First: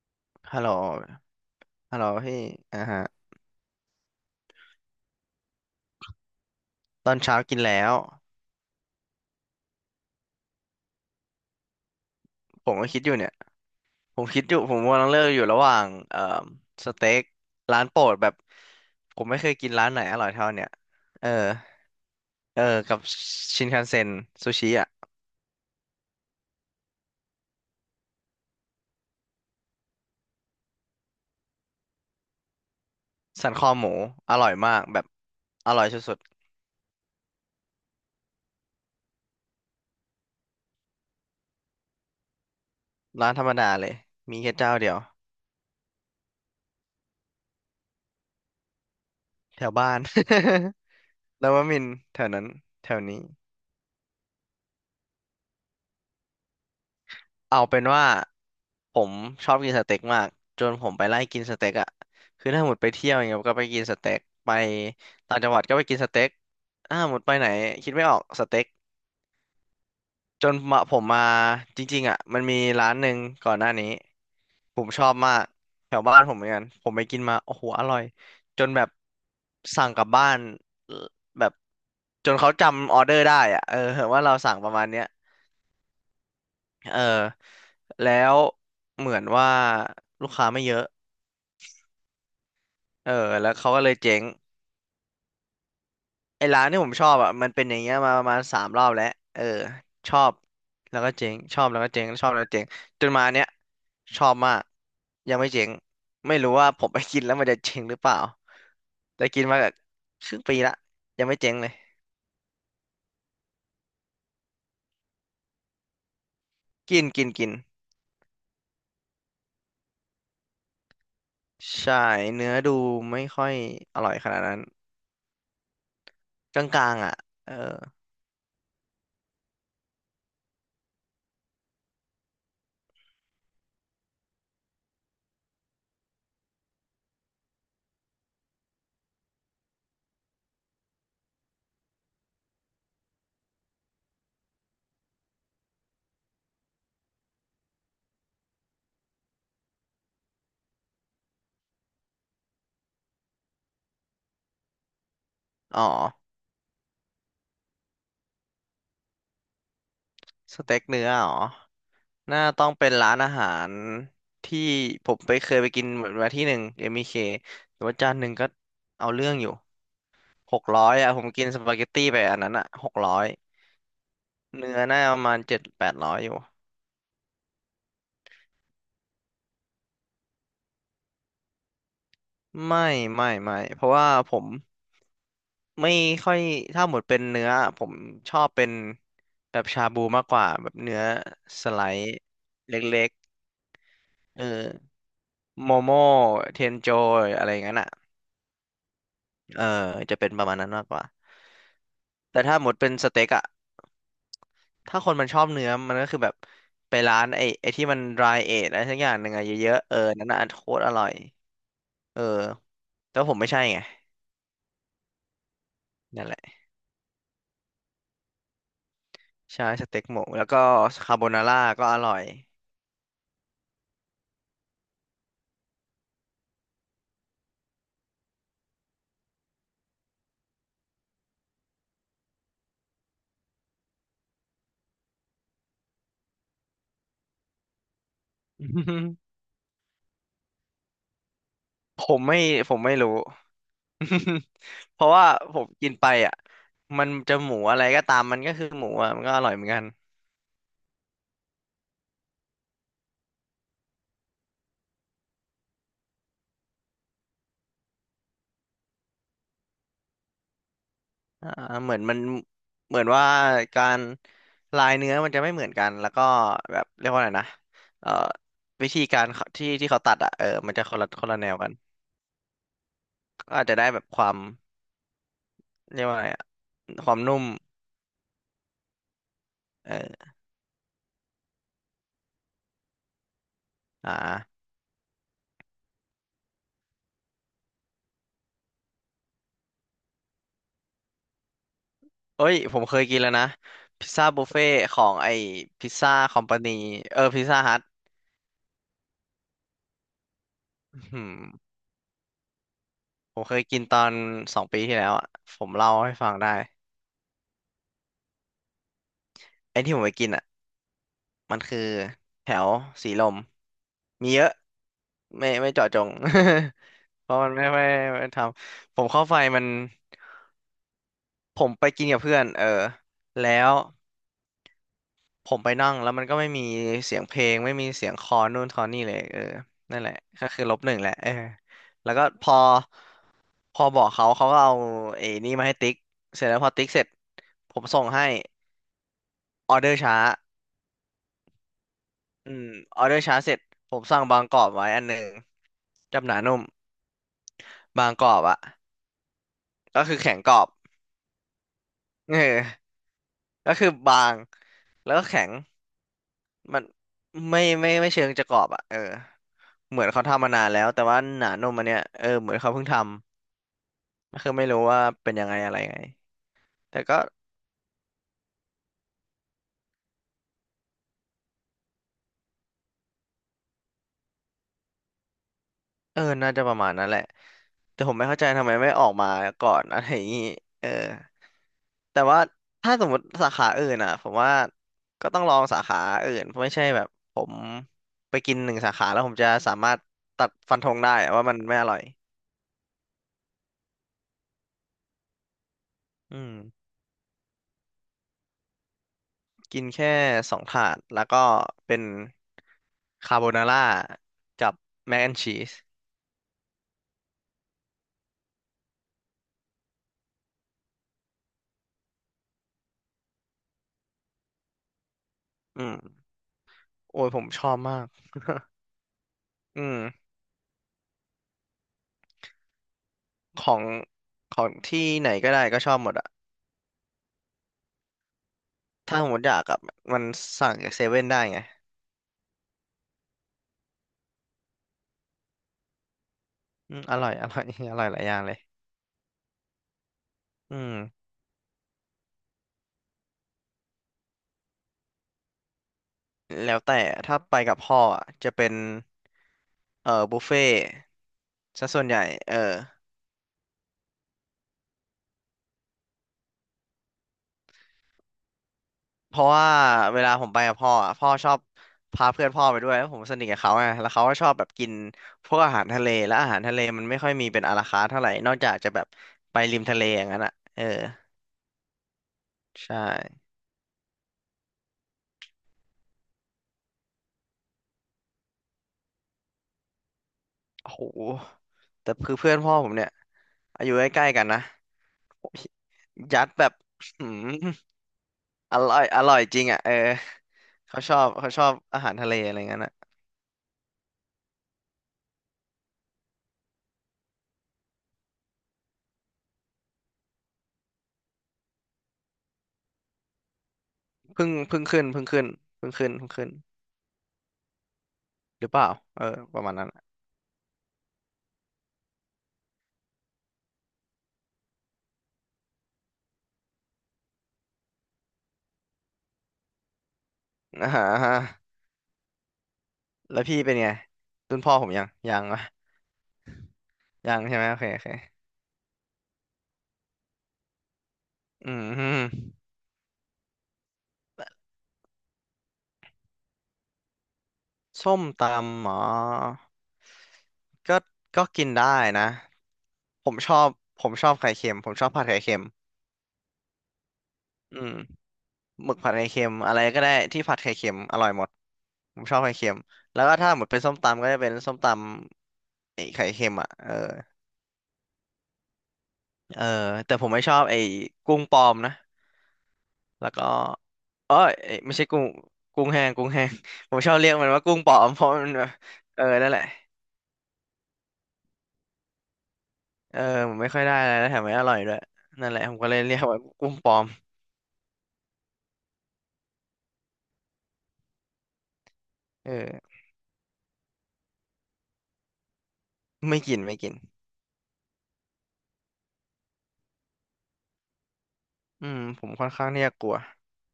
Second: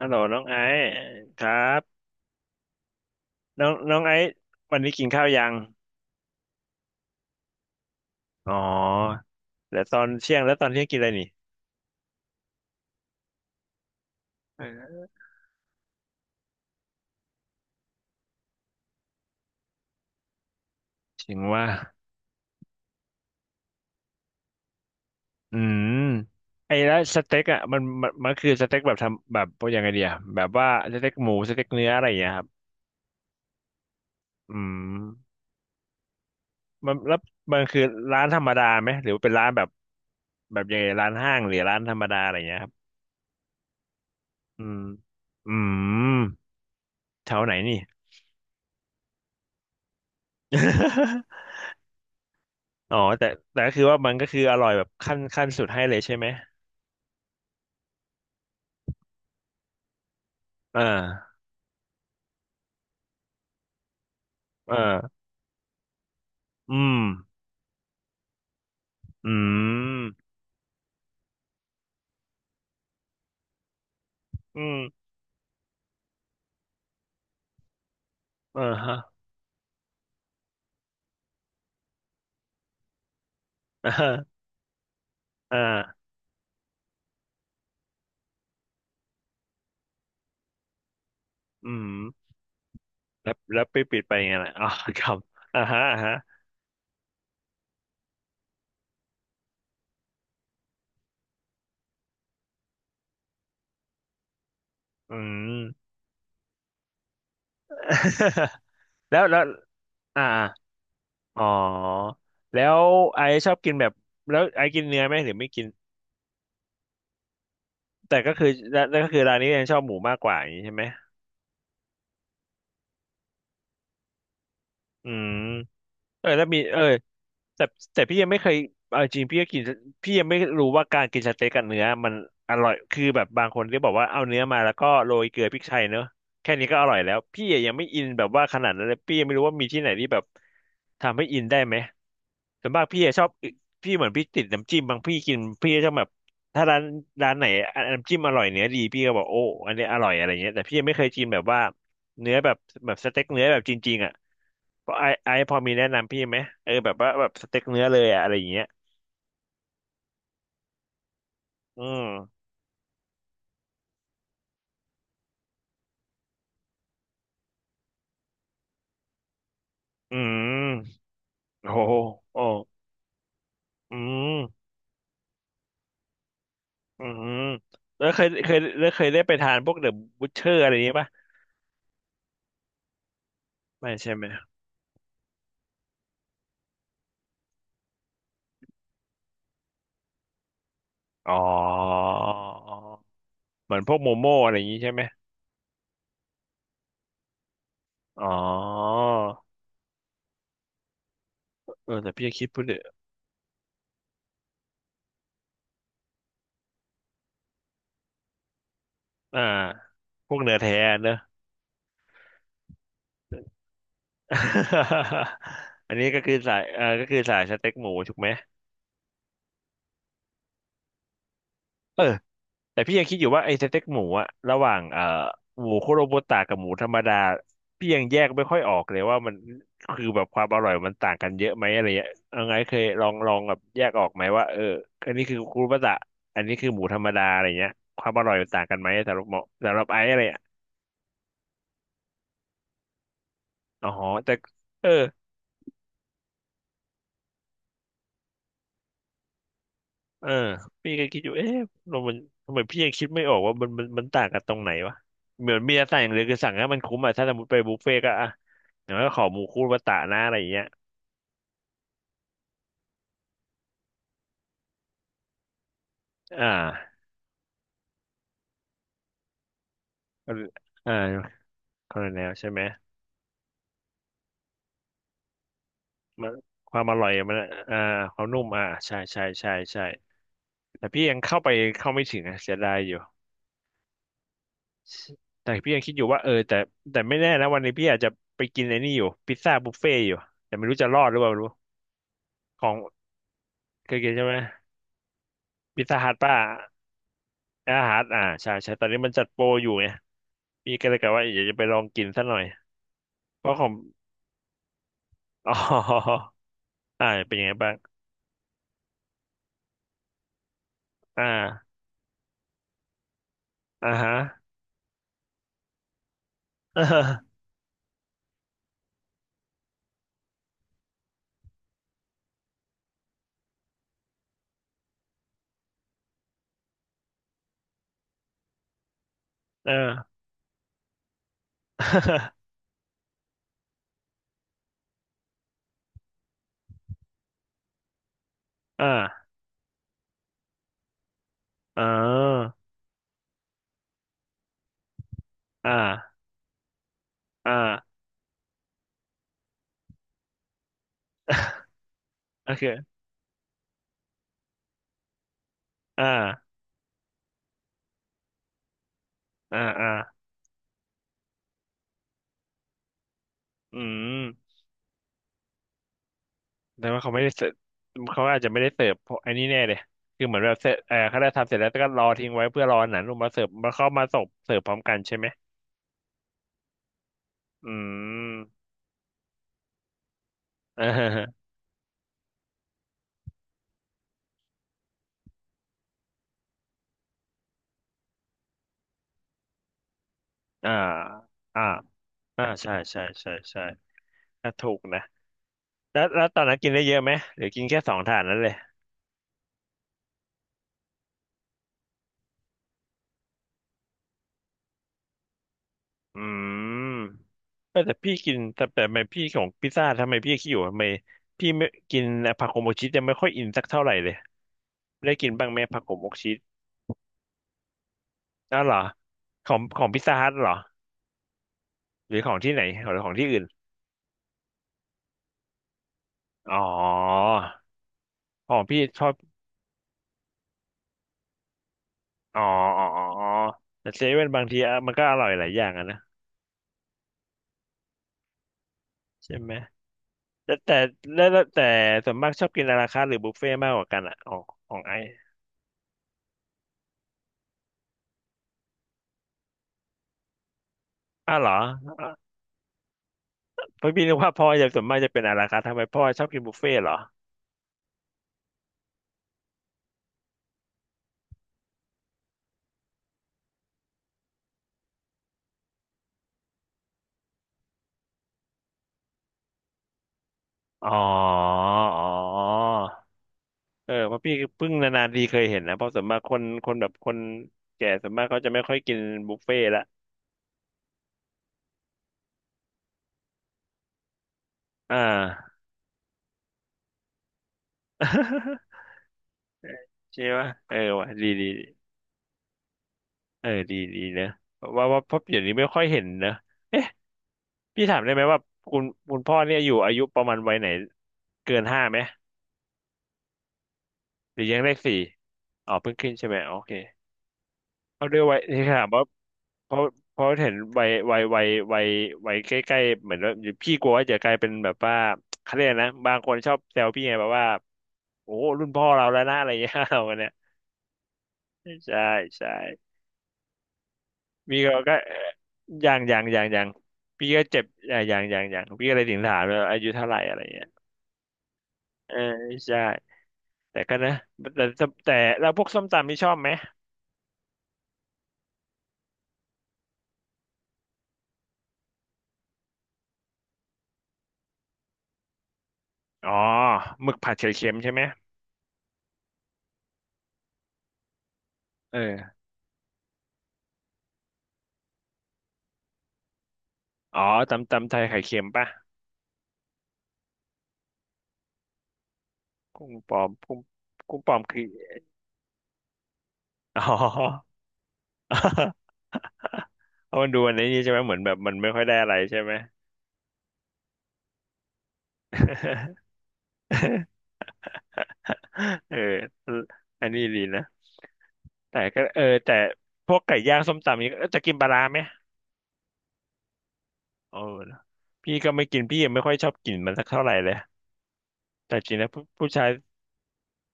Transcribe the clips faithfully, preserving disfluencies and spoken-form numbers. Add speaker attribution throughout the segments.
Speaker 1: ฮัลโหลน้องไอ
Speaker 2: ฮัลโหล
Speaker 1: ซ์ครั
Speaker 2: ฮัลโห
Speaker 1: บ
Speaker 2: ลพี่อ่าฮะ
Speaker 1: น้องน้องไอซ์วันนี้กินข้าวยัง
Speaker 2: ตอนเช้ากินแล้ว
Speaker 1: อ๋อแล้วตอนเที่ยงแล้วตอนเที่ยงกินอะไรนี่
Speaker 2: ผมก็คิดอยู่เนี่ยผมคิดอยู่ผม
Speaker 1: เออ
Speaker 2: กำลังเลือกอยู่ระหว่างเอ่อสเต็กร้านโปรดแบบผมไม่เคยกินร้านไหนอร่อยเท่าเนี่ยเออ
Speaker 1: ถึงว่า
Speaker 2: เออกับชินคันเซ็นซูชิอ่ะ
Speaker 1: อืมไอ้แล้วสเต็กอ่ะมันมันมันคือสเต็กแบบทำแบบพวกยังไงเดียแบบว่าสเต็กหมูสเต็กเนื้ออะไรอย่างเงี้ยครับ
Speaker 2: สันคอหมูอร่อย
Speaker 1: อื
Speaker 2: มาก
Speaker 1: ม
Speaker 2: แบบอร่อยสุด
Speaker 1: มันแล้วมันคือร้านธรรมดาไหมหรือว่าเป็นร้านแบบแบบยังไงร้านห้างหรือร้านธรรมดาอะไรอย่างเงี้ยครับ
Speaker 2: ๆร้านธรรมดาเลยมีแค่
Speaker 1: อื
Speaker 2: เจ้า
Speaker 1: ม
Speaker 2: เดียว
Speaker 1: อืมแถวไหนนี่
Speaker 2: แถวบ้าน แล้วว่ามินทร์แถวนั้นแถ
Speaker 1: อ๋อ
Speaker 2: วนี้
Speaker 1: แต่แต่ก็คือว่ามันก็คืออร่อยแบบขั้นขั้นสุดให้เลยใช่ไหม
Speaker 2: เอาเป็นว่าผมชอบกินสเต็กมากจน
Speaker 1: อ่
Speaker 2: ผมไปไล่
Speaker 1: า
Speaker 2: กินสเต็กอะคือถ้าหมดไปเที่ยวอย่างเงี้ยก็ไปกินสเต็กไป
Speaker 1: อ่า
Speaker 2: ต่างจังหวัดก็ไปกินสเต็ก
Speaker 1: อื
Speaker 2: ถ้า
Speaker 1: ม
Speaker 2: หมดไปไหนคิดไม่ออกสเต็ก
Speaker 1: อืม
Speaker 2: จนมาผมมาจริงๆอะมันมีร้านหนึ่งก่อนหน้านี้
Speaker 1: อื
Speaker 2: ผมช
Speaker 1: ม
Speaker 2: อบมากแถวบ้านผมเหมือนกันผมไปกินมาโอ้โหอร่อยจ
Speaker 1: อ่า
Speaker 2: นแบบ
Speaker 1: ฮะ
Speaker 2: สั่งกลับบ้านเอ่อแบบจนเขาจำออเดอร์ได้อะเออ
Speaker 1: อ่าฮะ
Speaker 2: ว่าเราสั่งประมาณเนี้ย
Speaker 1: อ่า
Speaker 2: เออแล้วเหมือนว่าลูกค้าไม่เยอะ
Speaker 1: อืม
Speaker 2: เออ
Speaker 1: แล้ว
Speaker 2: แล้ว
Speaker 1: แล้ว
Speaker 2: เขา
Speaker 1: ไป
Speaker 2: ก็เลย
Speaker 1: ปิดไป
Speaker 2: เจ๊ง
Speaker 1: ไงล่ะอ๋อครับอ่าฮะอ่าฮะ
Speaker 2: ไอ้ร้านที่ผมชอบอ่ะมันเป็นอย่างเงี้ยมาประมาณสามรอบแล้วเออชอบแล้วก็เจ๊งชอบแล้วก็เจ๊งชอบแล้วก็เจ๊งจนมาเนี้ยชอบมาก
Speaker 1: อื
Speaker 2: ยังไม่
Speaker 1: ม
Speaker 2: เจ๊งไม่รู้ว่าผมไปกินแล้วมันจะเจ๊งหรือเปล่า
Speaker 1: แล้ว
Speaker 2: แต่
Speaker 1: แล้
Speaker 2: กิ
Speaker 1: ว
Speaker 2: นมาแบบ
Speaker 1: อ่า
Speaker 2: ครึ่งปีละยังไม่
Speaker 1: อ๋
Speaker 2: เจ๊งเลย
Speaker 1: อแล้วไอชอบกินแบบแล้วไอกินเนื้อไหมหรือไม่กิน
Speaker 2: กินกินกิน
Speaker 1: แต่ก็คือแล้วก็คือร้านนี้ยังชอบหมูมากกว่าอย่างนี้ใช่ไหม
Speaker 2: ใช่เนื้อดูไม่ค่อยอร่อยขนาดนั้น
Speaker 1: อืมเออแล้ว
Speaker 2: ก
Speaker 1: มีเออ
Speaker 2: ลางๆอ่ะเออ
Speaker 1: แต่แต่พี่ยังไม่เคยเอาจริงพี่ก็กินพี่ยังไม่รู้ว่าการกินสเต็กกับเนื้อมันอร่อยคือแบบบางคนที่บอกว่าเอาเนื้อมาแล้วก็โรยเกลือพริกไทยเนอะแค่นี้ก็อร่อยแล้วพี่ยังไม่อินแบบว่าขนาดนั้นเลยพี่ยังไม่รู้ว่ามีที่ไหนที่แบบทำให้อินได้ไหมส่วนมากพี่อะชอบพี่เหมือนพี่ติดน้ำจิ้มบางพี่กินพี่จะชอบแบบถ้าร้านร้านไหนอน้ำจิ้มอร่อยเนื้อดีพี่ก็บอกโอ้อันนี้อร่อยอะไรเงี้ยแต่พี่ยังไม่เคยกินแบบว่าเนื้อแบบแบบสเต็กเนื้อแบบจริงๆอ่ะ เพราะไอไอพอมี
Speaker 2: อ๋อ
Speaker 1: แนะนำพี่ไหมเออแบบว่าแบบสเต็กเนื้อเลยอะอะไรอย่างเงี้ย
Speaker 2: สเต็กเนื้ออ๋อ
Speaker 1: อื
Speaker 2: น่า
Speaker 1: ม
Speaker 2: ต้องเป็นร้านอาหารที่ผมไปเคยไปกินเหมือนมาที่หนึ่งเอ็มบีเ k แต่ว่าจานหนึ่งก็เอาเรื่องอยู่
Speaker 1: อืม
Speaker 2: หกร้อยอ่ะผมกินส
Speaker 1: โอ้
Speaker 2: ปาเกต
Speaker 1: โห
Speaker 2: ตี้ไปอัน
Speaker 1: โอ้
Speaker 2: นั้นอ่ะหกร้อย
Speaker 1: อืม
Speaker 2: เนื้อน่าประมาณเจ็ดแปดร้อยอยู่
Speaker 1: อืมแล้วเคยเคยแล้วเคยได้ไปทานพวกเดอะบูชเชอร์อะไรอย่างงี้ปะ
Speaker 2: ไม่ไม่ไม่เพ
Speaker 1: ไม่
Speaker 2: ราะว่า
Speaker 1: ใช่ไหม
Speaker 2: ผมไม่ค่อยถ้าหมดเป็นเนื้อผมชอบเป็นแบบชาบูมากกว่าแบบเนื้อ
Speaker 1: อ๋อ
Speaker 2: สไลด์เล็ก
Speaker 1: เหมือนพวกโมโม่
Speaker 2: ๆเอ
Speaker 1: อะไรอย่าง
Speaker 2: อ
Speaker 1: งี้ใช่ไหม
Speaker 2: โมโม่เทนโจอะไรอย่างนั้นอ่ะ
Speaker 1: อ๋อ
Speaker 2: เออจะเป็นประมาณนั้นมากกว่า
Speaker 1: เออแต่พี่
Speaker 2: แต่
Speaker 1: คิด
Speaker 2: ถ้า
Speaker 1: พูด
Speaker 2: หม
Speaker 1: เด
Speaker 2: ดเป็น
Speaker 1: อะ
Speaker 2: สเต็กอะถ้าคนมันชอบเนื้อมันก็คือแบบไปร้านไอ้ไอ้ที่มัน dry age อะไรสักอย่างหนึ่ง
Speaker 1: อ่า
Speaker 2: อะเยอะๆเออนั่น
Speaker 1: พว
Speaker 2: น่ะ
Speaker 1: กเนื้อ
Speaker 2: โค
Speaker 1: แท้
Speaker 2: ตรอร่อ
Speaker 1: เน
Speaker 2: ย
Speaker 1: อะ
Speaker 2: เออแต่ผมไม่ใช่ ไง
Speaker 1: อันนี้ก็
Speaker 2: นั่น
Speaker 1: คื
Speaker 2: แห
Speaker 1: อสา
Speaker 2: ละ
Speaker 1: ยเออก็คือสายสเต็กหมูถูกไหม
Speaker 2: ใช่สเต็กหมูแล้วก็คาโบนาร่าก็อ
Speaker 1: เออ
Speaker 2: ร่อย
Speaker 1: แต่พี่ยังคิดอยู่ว่าไอ้สเต็กหมูอะระหว่างเอ่อหมูคุโรบุตะกับหมูธรรมดาพี่ยังแยกไม่ค่อยออกเลยว่ามันคือแบบความอร่อยมันต่างกันเยอะไหมอะไรเงี้ยเอาไงเคยลองลองแบบแยกออกไหมว่าเอออันนี้คือคุโรบุตะอันนี้คือหมูธรรมดาอะไรเงี้ยความอร่อยมันต่างกันไหมสำหรับหมอสำหรับไอ้อะไรอะ
Speaker 2: ผมไม่ผมไม่รู้
Speaker 1: อ๋อ แต่เออ
Speaker 2: เพราะว่าผมกินไปอ่ะมันจะหมูอะไรก็ตามมันก็คือหมูอ่ะมันก็อร่อยเหมือนกัน
Speaker 1: เออพี่ก็คิดอยู่เอ๊ะเรามันทำไมพี่ยังคิดไม่ออกว่ามันมันมันต่างกันตรงไหนวะเหมือนมีอะไรต่างอย่างเลยวคือสั่งให้มันคุ้มอะถ้าสมมติไปบุฟเฟ่ต์ก็อะอย่างน้อยก็ขอหมูคุโรบุตะนะอะไรอย่างเงี้ย
Speaker 2: อ่าเหมือนมันเหมือนว่าการลายเนื้อมันจะไม่เหมือนกันแล้วก็
Speaker 1: อ่
Speaker 2: แบบ
Speaker 1: า
Speaker 2: เรียกว่าอะไรนะเอ่อวิธีการเขาที่ที่เขาตัดอ่ะเออมันจะ
Speaker 1: อ่า
Speaker 2: คนละคนละแนวกัน
Speaker 1: คาราเมลใช่ไหม
Speaker 2: ก็อาจจะได้แบบความเรียกว่าอะ
Speaker 1: มั
Speaker 2: ไร
Speaker 1: น
Speaker 2: อะ
Speaker 1: ความอร่
Speaker 2: ค
Speaker 1: อย
Speaker 2: วาม
Speaker 1: มัน
Speaker 2: นุ่ม
Speaker 1: อ่าความนุ่มอ่าใช่ใช่ใช่ใช่
Speaker 2: เออ
Speaker 1: แต่พี่ยังเข้าไปเข้าไม่ถึงอะเสียดายอยู่
Speaker 2: อ่า
Speaker 1: แต่พี่ยังคิดอยู่ว่าเออแต่แต่ไม่แน่นะวันนี้พี่อาจจะไปกินไอ้นี่อยู่พิซซ่าบุฟเฟ่์อยู่แต่ไม่รู้จะรอดหรือเปล่าไม่รู้
Speaker 2: เอ้ย
Speaker 1: ขอ
Speaker 2: ผ
Speaker 1: ง
Speaker 2: มเคยกินแล้วนะ
Speaker 1: เคย
Speaker 2: พิ
Speaker 1: กิ
Speaker 2: ซ
Speaker 1: นใช่
Speaker 2: ซ่า
Speaker 1: ไหม
Speaker 2: บุฟเฟ่ของไอ้
Speaker 1: พิซ
Speaker 2: พิซ
Speaker 1: ซ่าฮั
Speaker 2: ซ่า
Speaker 1: ทป่ะ
Speaker 2: คอมพานีเออพิซซ่า
Speaker 1: อา
Speaker 2: ฮัท
Speaker 1: ฮัทอ่าใช่ใช่ตอนนี้มันจัดโปรอยู่ไงพี่ก็เลยกะ
Speaker 2: หื
Speaker 1: ว่าอยา
Speaker 2: ม
Speaker 1: กจะไปลองกินสักหน่อย
Speaker 2: ผ
Speaker 1: เพ
Speaker 2: มเค
Speaker 1: ราะ
Speaker 2: ย
Speaker 1: ของ
Speaker 2: กินตอนสองปีที่แล้วอ่ะ
Speaker 1: อ๋
Speaker 2: ผมเล่าให้
Speaker 1: อ
Speaker 2: ฟังได้
Speaker 1: อ่าเป็นยังไงบ้าง
Speaker 2: ไอ้ที่ผมไปกินอ่ะ
Speaker 1: อ่
Speaker 2: มัน
Speaker 1: า
Speaker 2: คือแถวสีลม
Speaker 1: อ่าฮะ
Speaker 2: มีเยอะ ไม่ไม่เจาะจง
Speaker 1: เ
Speaker 2: เพ
Speaker 1: ออ
Speaker 2: ราะมันไม่ไม่ไม่ไม่ทำผมเข้าไฟมันผมไปกินกับเพื่อนเออแล้วผมไปนั่งแล้วมันก็ไม่มีเสียงเพลงไม่มีเสียงคอนู่นคอนี่เลยเออ
Speaker 1: เอ
Speaker 2: นั่นแห
Speaker 1: อ
Speaker 2: ละก็คือลบหนึ่งแหละเออแล้วก็พอ พอบอกเขาเขาก็เอาไอ้นี่มาให้ติ๊กเสร็จแล้วพอติ๊กเสร็จผมส่งให้
Speaker 1: อ่า
Speaker 2: ออเดอร์ช้า
Speaker 1: อ่า
Speaker 2: อืมออเดอร์ช้าเสร็จผมสั่งบางกรอบไว้อันหนึ่ง
Speaker 1: อ่า
Speaker 2: จับหนานุ่ม
Speaker 1: อ่า
Speaker 2: บางกรอบอะก็คือแข็งกรอบ เออ
Speaker 1: โอเค
Speaker 2: ก็คือบางแล้วก็แข็ง
Speaker 1: อ่า
Speaker 2: มันไม่ไม่ไม่เชิงจะกรอบอ่ะเออ
Speaker 1: อ่าอ่า
Speaker 2: เหมือนเขาทำมานานแล้วแต่ว่าหนานมอันเนี้ยเออเหมือนเขาเพิ่งทำ
Speaker 1: อื
Speaker 2: ก็คือ
Speaker 1: ม
Speaker 2: ไม่รู้ว่าเป็นยังไงอะไรไง
Speaker 1: แต่
Speaker 2: แต่
Speaker 1: ว่าเขา
Speaker 2: ก็
Speaker 1: ไม่ได้เสิร์ฟเขาอาจจะไม่ได้เสิร์ฟเพราะไอ้นี่แน่เลยคือเหมือนแบบเสร็จเออเขาได้ทำเสร็จแล้วก็รอทิ้งไว้เพื่อรอหนังลงมาเสิร์ฟมาเข้ามาส่งเสิร์ฟพร้อมกันใช่ไหม
Speaker 2: เออน่าจะประมาณนั้นแหละ
Speaker 1: อื
Speaker 2: แต่ผมไม่เข้าใจ
Speaker 1: ม
Speaker 2: ทำไมไม่ออกมาก่อนอะไรอย่างงี้เออ แต่ว่าถ้าสมมติสาขาอื่นอ่ะผมว่าก็ต้องลองสาขาอื่นไม่ใช่แบบผมไปกินหนึ่งสาขาแล้วผมจะสามารถตัด
Speaker 1: อ่า
Speaker 2: ฟันธงได้อะว่ามัน
Speaker 1: อ่า
Speaker 2: ไม่อร่อย
Speaker 1: อ่าอ่าใช่ใช่ใช่ใช่ถถูกนะแล้วแล้วตอ
Speaker 2: อื
Speaker 1: น
Speaker 2: ม
Speaker 1: นั้นกินได้เยอะไหมหรือกินแค่สองถาดนั้นเลย
Speaker 2: กินแค่สองถาดแล้วก็เป็นคาโบนาร่ากับแมคแอนชีส
Speaker 1: อืมเออแต่พี่กินแต่แต่ทำไมพี่ของพิซซ่าทำไมพี่ขี้อยู่ทำไมพี่ไม่กินผักโขมกชีสยังไม่ค่อยอินสักเท่าไหร่เลยได้กินบ้างไหมผั
Speaker 2: อื
Speaker 1: กโขมก
Speaker 2: ม
Speaker 1: ชีส
Speaker 2: โอ้ยผมชอบมาก
Speaker 1: อ้าวเหรอของข
Speaker 2: อื
Speaker 1: อง
Speaker 2: ม
Speaker 1: พิซซ่าฮัทเหรอหรือของที่ไหนหรือของที่อื่น
Speaker 2: ของของที่ไหนก็ได้ก็ชอบหมดอะ
Speaker 1: อ๋อของพี่ชอบ
Speaker 2: ถ้าสมมติอยากกับมันสั่งจากเซเว่นได้ไง
Speaker 1: อ๋ออ๋ออ๋ออ๋อแต่เซเว่นบางทีอะมันก็อร่อยหลายอย่างอะนะ
Speaker 2: อืมอร่อย อร่อย อร่อยหลายอย่างเลย
Speaker 1: ใช่ไหมแต่แต่
Speaker 2: อืม
Speaker 1: แล้วแล้วแต่ส่วนมากชอบกินอาราคาร์ทหรือบุฟเฟ่ต์มากกว่ากันอะของของไอ
Speaker 2: แล้วแต่ถ้าไปกับพ่ออะจะเป็นเอ่อบุฟเฟ่
Speaker 1: อ้าวเหรอ
Speaker 2: ซะส่วนใหญ่เออ
Speaker 1: เพราะพี่นึกว่าพ่อจะส่วนมากจะเป็นอะไรคะทำไมพ่อชอบกินบุฟเฟ่ต์เหรอ
Speaker 2: เพราะว่าเวลาผมไปกับพ่ออะพ่อชอบพาเพื่อนพ่อไปด้วยแล้วผมสนิทกับเขาไงแล้วเขาก็ชอบแบบกินพวกอาหารทะเลแล้วอาหารทะเลมันไม่ค่อยมีเป็นอาราคาร์ทเท่าไหร่นอกจากจะแบบไปริมทะเลอย่างนั้นอ่ะเออ
Speaker 1: อ๋ออ๋อ
Speaker 2: ใช่
Speaker 1: เออเพราะพี่เพิ่งนานๆทีเคยเห็นนะเพราะส่วนมากคนคนแบบคนแก่ส่วนมากเขาจะไม่ค่อยกินบุฟเฟ่ต์ละ
Speaker 2: โอ้โหแต่คือเพื่อนพ่อผมเนี่ยอายุใกล้ๆกันนะ
Speaker 1: อ่า
Speaker 2: ยัดแบบ หืมอร่อยอร่อยจริงอ่ะเออ
Speaker 1: ใช่ปะเออ
Speaker 2: เขา
Speaker 1: ว่ะ
Speaker 2: ชอ
Speaker 1: ดี
Speaker 2: บ
Speaker 1: ดี
Speaker 2: เขาชอบ
Speaker 1: ดี
Speaker 2: อาหารทะเลอะไรเงี้ยน่ะ
Speaker 1: เออดีดีเนอะว่าว่าเพราะเดี๋ยวนี้ไม่ค่อยเห็นเนอะเอ๊ะพี่ถามได้ไหมว่าคุณคุณพ่อเนี่ยอยู่อายุประมาณวัยไหนเกินห้าไหมหรื
Speaker 2: เพิ่ง
Speaker 1: อยังเลข
Speaker 2: เพิ่ง
Speaker 1: สี่
Speaker 2: ขึ้นเพิ่งขึ้น
Speaker 1: อ๋อ
Speaker 2: เพิ่
Speaker 1: เพิ่
Speaker 2: ง
Speaker 1: ง
Speaker 2: ขึ้
Speaker 1: ขึ้
Speaker 2: น
Speaker 1: นใช่
Speaker 2: เพิ่ง
Speaker 1: ไหม
Speaker 2: ขึ้น
Speaker 1: โอเคเอาด้วยวัยที่
Speaker 2: หรือเป
Speaker 1: ถาม
Speaker 2: ล่า
Speaker 1: ว่า
Speaker 2: เออประ
Speaker 1: เพ
Speaker 2: มาณ
Speaker 1: ราะ
Speaker 2: นั้นอะ
Speaker 1: เพราะเห็นวัยวัยวัยวัยวัยใกล้ๆเหมือนว่าพี่กลัวว่าจะกลายเป็นแบบว่าเขาเรียกนะบางคนชอบแซวพี่ไงแบบว่าโอ้รุ่นพ่อเราแล้วนะอะไรอย่างเงี้ย เราเนี่ย
Speaker 2: อ่าฮะ
Speaker 1: ใช่ใช่
Speaker 2: แล้วพี่เป็นไงรุ่
Speaker 1: พี่
Speaker 2: นพ่
Speaker 1: ก็
Speaker 2: อผม
Speaker 1: ก็
Speaker 2: ยัง
Speaker 1: เอ่อ
Speaker 2: ยังวะ
Speaker 1: อย่างอย่างอย่างอย่างพี่
Speaker 2: ยั
Speaker 1: ก็
Speaker 2: งใช่
Speaker 1: เจ็
Speaker 2: ไห
Speaker 1: บ
Speaker 2: มโอเค
Speaker 1: อ
Speaker 2: โอ
Speaker 1: ย่าง
Speaker 2: เค
Speaker 1: อย่างอย่างอย่างพี่ก็เลยถึงถามว่าอายุเท่าไหร่อะไรเงี้ย
Speaker 2: อืมฮึ
Speaker 1: เออใช่แต่ก็นะแต่แต่แต่แล้วพวกส้มตำนี่ชอบไหม
Speaker 2: ส้มตำหมอก็ก็กินได้นะผมชอบผมชอบไข่เค็มผมชอบผัดไข่เค็ม
Speaker 1: อ๋อหมึกผัดไข่เค็ม
Speaker 2: อื
Speaker 1: ใช่
Speaker 2: ม
Speaker 1: ไหม
Speaker 2: หมึกผัดไข่เค็มอะไรก็ได้ที่ผัดไข่เค็มอร่อยหมดผมช
Speaker 1: เออ
Speaker 2: อบไข่เค็มแล้วก็ถ้าหมดเป็นส้มตำก็จะเป็นส้มตำไอ้ไข่เค็มอ่ะเออ
Speaker 1: อ๋อตำตำไทยไข่เค็มป่ะ
Speaker 2: เออแต่ผมไม่ชอบไอ้กุ้งปลอมนะ
Speaker 1: กุ้งปลอ
Speaker 2: แล้
Speaker 1: ม
Speaker 2: วก็
Speaker 1: กุ้งกุ้งปล
Speaker 2: เอ้
Speaker 1: อม
Speaker 2: ย
Speaker 1: คือ
Speaker 2: เอ้ยไม่ใช่กุ้งกุ้งแห้งกุ้งแห้ง
Speaker 1: อ๋
Speaker 2: ผมชอบเรียก
Speaker 1: อ
Speaker 2: มันว่ากุ้งปลอมเพราะมันแบบเออนั่นแหละ
Speaker 1: เอามันดูอันนี้ใช่ไหมเหมือนแบบมันไม่ค่อยได้อะไรใช่ไหม
Speaker 2: เออผมไม่ค่อยได้อะไรแล้วแถมไม่อร่อยด้วยนั่นแหละผมก็เลยเรียกว่ากุ้งปลอม
Speaker 1: เอออันนี้ดีนะแต่ก็เออ
Speaker 2: เอ
Speaker 1: แต่
Speaker 2: อ
Speaker 1: พวกไก่ย่างส้มตำนี้เออจะกินปลาร้าไหม
Speaker 2: ไม่กินไม่กิน
Speaker 1: เออพี่ก็ไม่กินพี่ยังไม่ค่อยชอบกินมันสักเท่าไหร่เลยแต่
Speaker 2: อื
Speaker 1: จริง
Speaker 2: ม
Speaker 1: แล้ว
Speaker 2: ผ
Speaker 1: ผู้
Speaker 2: มค่อ
Speaker 1: ผู้
Speaker 2: น
Speaker 1: ชา
Speaker 2: ข้า
Speaker 1: ย
Speaker 2: งที่จะกลัว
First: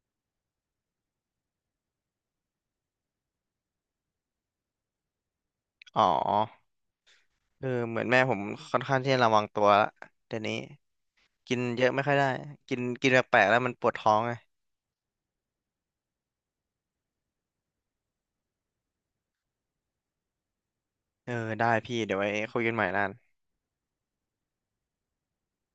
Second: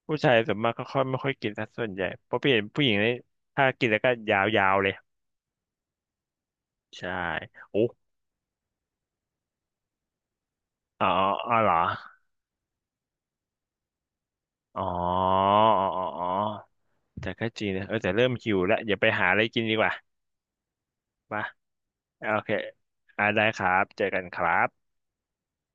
Speaker 1: ผู้ชายส่วนมากก็ค่อยไม่ค่อยกินสักส่วนใหญ่เพราะพี่เห็นผู้หญิงนี่ถ้ากินแล้วก็ยาวๆเลย
Speaker 2: อ๋อ
Speaker 1: ใช่
Speaker 2: เออ
Speaker 1: โอ้
Speaker 2: เหมือนแม่ผมค่อนข้างที่จะระวังตัวละเดี๋ยวนี้
Speaker 1: อ๋ออ๋อ
Speaker 2: กิน
Speaker 1: เหรอ
Speaker 2: เยอะไม่ค่อยได้กินกินแปลกๆแล้วมันปวดท้องไง
Speaker 1: อ๋ออ๋ออ๋ออ๋อแต่ก็จริงนะเออแต่เริ่มหิวแล้วอย่าไปหาอะไรกินดีกว่า
Speaker 2: เออ
Speaker 1: มา
Speaker 2: ได้พี่เดี๋ยวไว้
Speaker 1: โอเค
Speaker 2: คุยกันใหม่นะ
Speaker 1: อ่าได้ครับเจอกันครับ